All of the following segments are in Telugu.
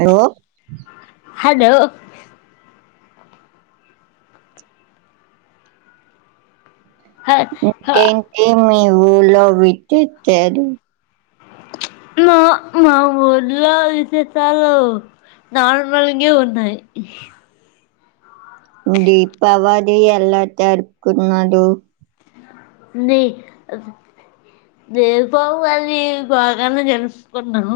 హలో. హలో. హ హ ఇంకేంటి మీ ఊళో విట్టచ్చారు. నో మా ఊర్లో విశేషాలు. నార్మల్ గానే ఉన్నాయి. దీపావళి ఎలా జరుపుకున్నారు. న. నేరు బవు కానీ బాగానే జలుసుకున్నాను.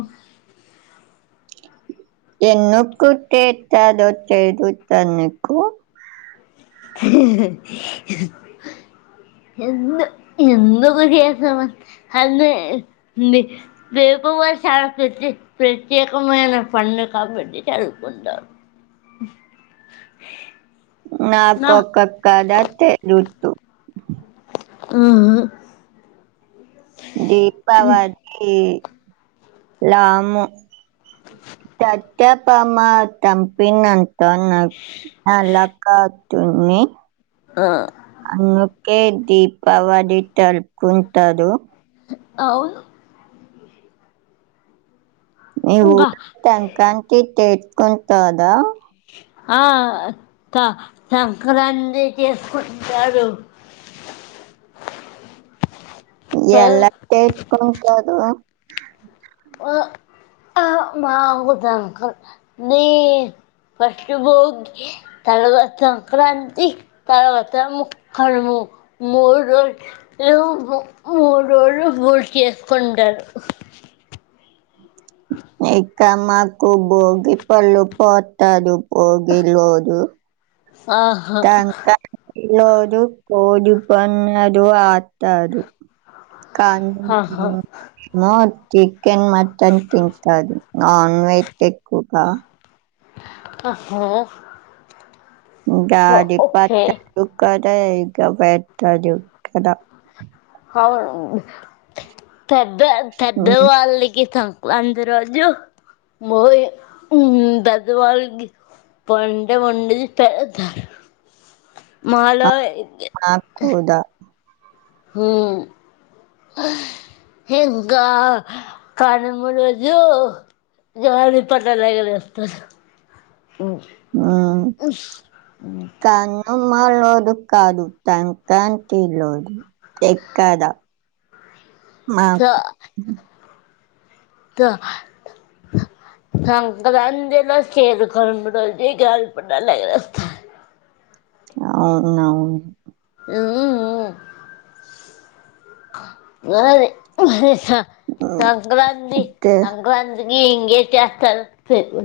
ఎకు తెతదో తెదు తన్నకు. ఎందు ఎందుకు చేసావ్. అ వేగవ చాల ప్రతే ప్రత్యేకమైన పం. కాబడి చాలకు ఉంట. నాకు అక్కక్కద అ తె రఋతు. ఉమ్. దీపావ ళి లాము తచ్చప్ప అమ్మ తంపినఅన్ తోన్న అలక్కతుని ఆ అన్నుకే దీపావళి తలుపుకుంటాడు అవును మీ ఇంకా ఊరు టకాంతి తేసుకుంటదా ఆ సంక్రాంతి చేసుకుంటారు ఎలా చే స్కుంటారు ఆ ఆ మాగుదంక నీ ఫస్ట్ బోగ్ తర్వా సంక్రాంతి తర్వాత ముక్కనుము మూడు రోజు లు మూడ్రోలు మూడు చేసుకుంటారు ఇక్క మాకు బోగి పళ్ళు పోత్తడు వోగి లోజు ఆహా ఇలోజు కోడి పందాడు ఆతాడు కా ఆహా మో చికెన్ మటన్ తింటాడు నాన్ వెజ్ ఎకుకా ఆహా ఉగాడి ఓకే పచ్చ డుక టే ఇగ పెట్టడు కద అవును పెద్ద పెద్ద ఉమ్, వాళ్ళకిత లందిరాజు మ్ దదవాల్ పండు వండిది పెడతారు మాలో మాకు కూడా హ్మ్ ఇంకా కనమూ రోజూ గాలి పటాలు ఎగరేస్తరు మ్ మ్ అమ్మా లోడు కాదు సంక్రాంతి లోజు ఎక్కద ఆ మా త సంక్రంతి లో చేరు కనుమ రోజే గాలి పటాలు ఎగేరేస్తారు. అవునా మ్మ్మ్ మరి మ హె స సంక్రాంతి తే సంక్రంతి మీరు ఇంగే చెతరు సెప్పు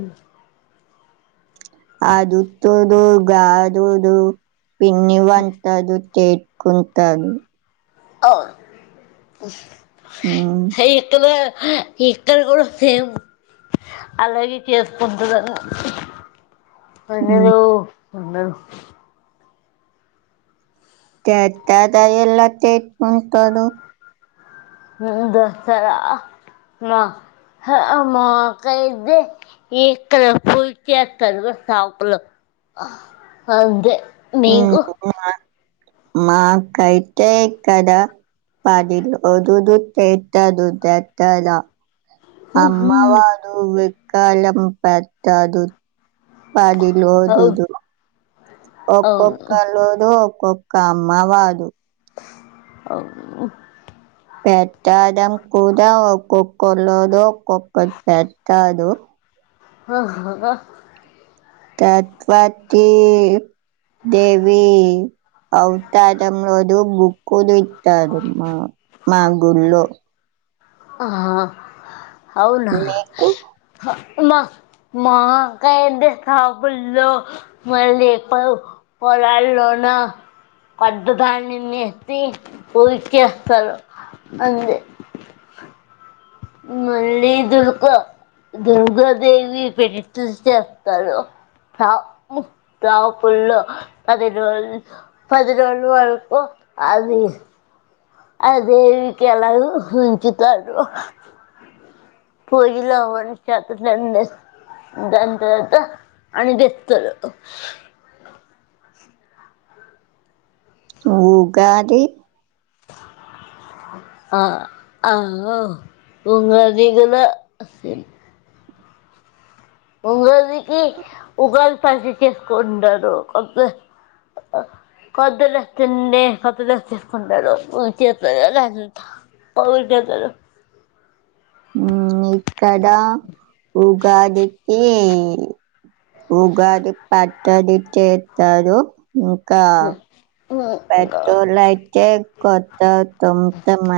అదు తుడుగాదుడు పిండి వంటలు చే కుంటాలు అ హ్మ్. హ ఇక్కల ఇక్కడ కూడా సేమ్ అలాగే చేసుకుంటుంన్నారు హ్మ్. అన్నలో అన్నలు తెతద ఇలా తెట్ ఉంటడు దసరా మ మాకు అయిదే ఇక్కడ పూచేస్తారు షాపులో అంతే మీకు మ్ మాకైతే ఇక్కడ పడిలో దదు తత ద తత్తద [unintelligible] అమ్మవారు విక్కాలం పట్టదు బడిలు అవును ఓదుదు ఒక్క అవును ఒక్కళఓదు ఒక్క అమ్మ వారు అ [inaudible] పెట్టడం కూడా ఒక్కొక్క రోజు ఒక్కొక్కటి పెట్టాడు [inaudible] తత్వటి దేవి అవతా తు భూకు తడు మా మా గుళ్ళో ఆ అవునా మీకు మా మా కైతే షాపుల్లో మళ్ళీ పొలాల్లో నా పడ్డదాన్ని నేసి ఊరికిస్తారు అంది మళ్ళీ దుర్కు దుర్గాదేవి పెట్టి చేస్తారు తపుల్లో పది రోజులు పది రోజుల వరకు అది అ దేవికి ఎలాగు ఉంచుతారు పోయిలాడి చేతున్న దాని తర్వాత అని చేస్తారు ఉగాది ఆ ఆ ఉగాది కూడా ఉగాదికి ఉగాది పసి చేసుకుంటారు ఒక [inaudible] కదులుచ్చండే కథలుచ్చ కొంట చెంత అవినగర ఉమ్, ఇక్కడ ఉగాదికి ఉగాది పచ్చడి చేస్తారు ఇంకా పెట్రోలయితే కొత్త తొంత మ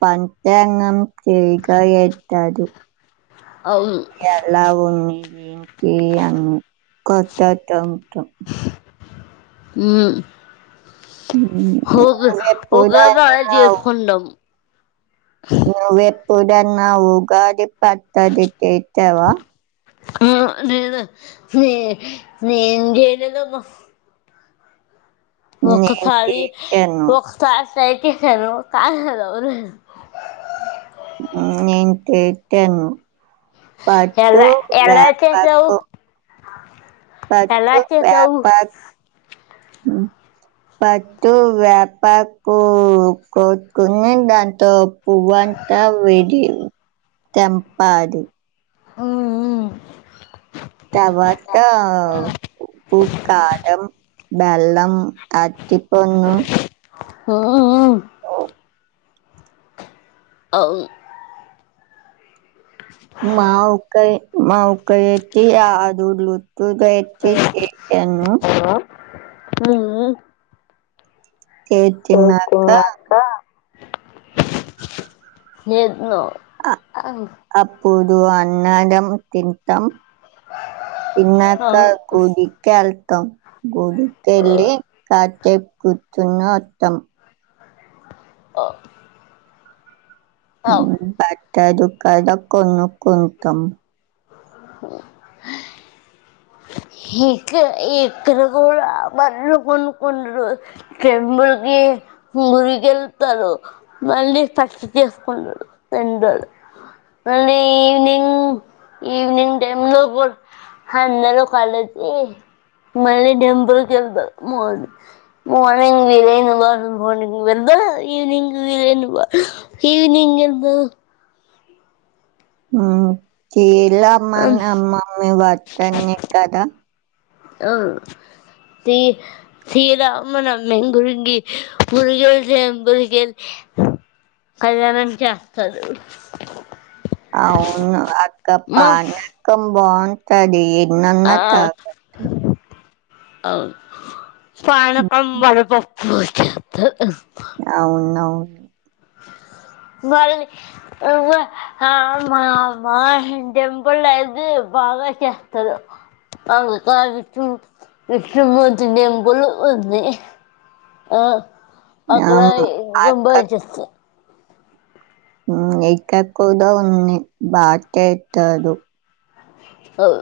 ప రంగం చేయగా ఏతదు ఎలా ఉంది ఏంటి అని కొత్త త ఉంటాం ము గ అజ నువ్వెప్పుడన్నా ఫడాం [unintelligible] నువ్వెప్పుడన్నా ఉగాది పతదిట్ట ఇతవా ఆ అదేద న నకమ్మ నేను ఒక్కసారి చేసాను ఒక్కసారి తక క కద [unintelligible] నేను తింటాను పట్ ఎలా వ ఎలా చేసావు పట్ ఎలా చేసావు వ్యాప [unintelligible] పట్టు వేపకు కోట్కుని దాంతో పువ్వా విడి తెంపాది [unintelligible] [inaudible] తర్వాత ఉప్పు కారం బెల్లం అటి పన్ను ఆ అవును మావకా మావకాతే ఆ దడ్లు టూ ద ఎటిను ఉమా ఉమా చేసినాక సచనాక్క ఎనో అప్పుడు అన్నదం తింటం పన్నక కుదకాలతం గుడికెళ్ళలి కాచ కూర్తుున్న అత్తం ఆ బట్టట్ట దకాదా కొను కొతం [inaudible] [inaudible] ఇకా ఎక్కర కూడా బళ్ కొనుకుండరు మకి మురికి వెళ్తారు మళ్ళీ పచ్చ చేసుకుంటారు తండడు మవినింగ్ ఇవినింగ్ టై లో అంద కాలది మళ్ళీ డెంబల్కి వెళ్దా మోన్ మోన విర మ వెళ్దా ఈవనింగ్ ఈవనింగ్ ఎందు చల అమ్మ అమ్మమ్ మీ వతన్న కదా అవు తీ తీలా అమ్మన మ గురింగి పురిగలు జబరిక కళ్యానం చేస్తు అవును అక్క పానకం బాగావుంతది నాన్న కా అవును పనక్క వడ పొప్పుచ్చ అవును అవును [inaudible] మళ్ళీ టెంపుల్ లేదు బాగాకతుారు [unintelligible] టెంపుల్ ఉంది ఆ అక్కడ ఆమ గంబ వచ్చస్తా ఎకా కూడా ఉంది బాటతాడు అవు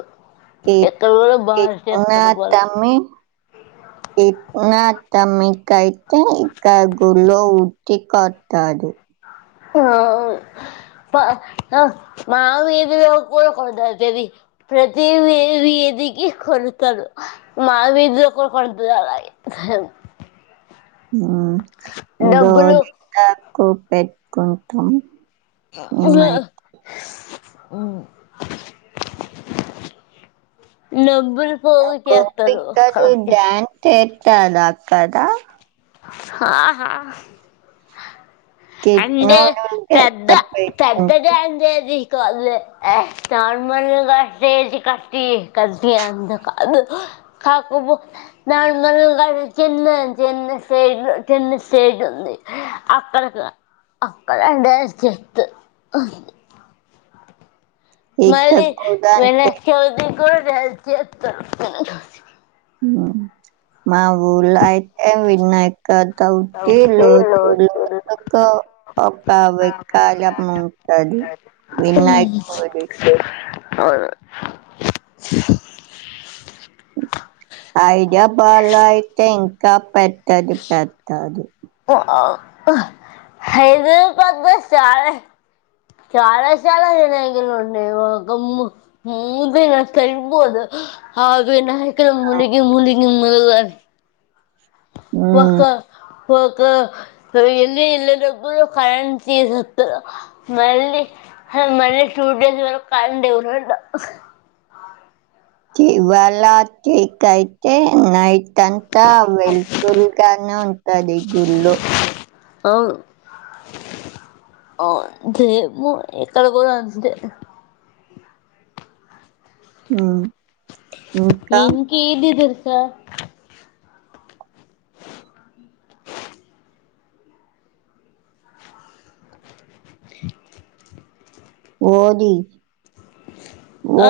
ఎట్నా వాళ్ళు తమ ఎట్నా తమికైతే ఇక గుడిలో ఉట్టి కొట్టాడు ఆ మా వీధి [unintelligible] ఇదికి కొడుతాడు మా వీధి లో ఒకడు హు గోరింటాకు పెట్టుకుంటాం. [inaudible] ఊ మేమైతే [unintelligible] గోపికలు డ్యాన్స్ ఎత్తరా అక్కడా హా హా అంటే కిట్నోడు పెద్ద గెటప్ వేసుకుం పెద్దగా అంటేది అల్ నార్మల్గా [unintelligible] కాకుపు నాలు చిన్న చిన్న సైడ్ చిన్న సైడ్ అక్కడ అక్కడ మళ ఇక్కడ కూడా అంతే. [unintelligible] మా మా ఊర్లో అయితే ఏ వినాయక చవితి రోడ్ రోడ్ కు ఒక విగ్ర [unintelligible] హు అవు హైదరాబాద్ లో అయితే ఇంకా పెద్దా పెద్దది పెడతారు హా హైదారాబాద్ లో చానా చాలా చాలా [unintelligible] అవి వినాయకుడు మునీగి మునీగి ము ఒక హ్మ్. ఒక [unintelligible] మళ్ళ షూట్ చేసేవరకు కాలిని ఇవాళ టీక్ అయితే నైట్ అంతా వెల్పల్ గాను ఉంటది ఇల్లు అవు అ ఎక్కడ కూడా అంతే ఆ ఇంకా ఏది తెర్సా [inaudible] [inaudible] ఓది ఆ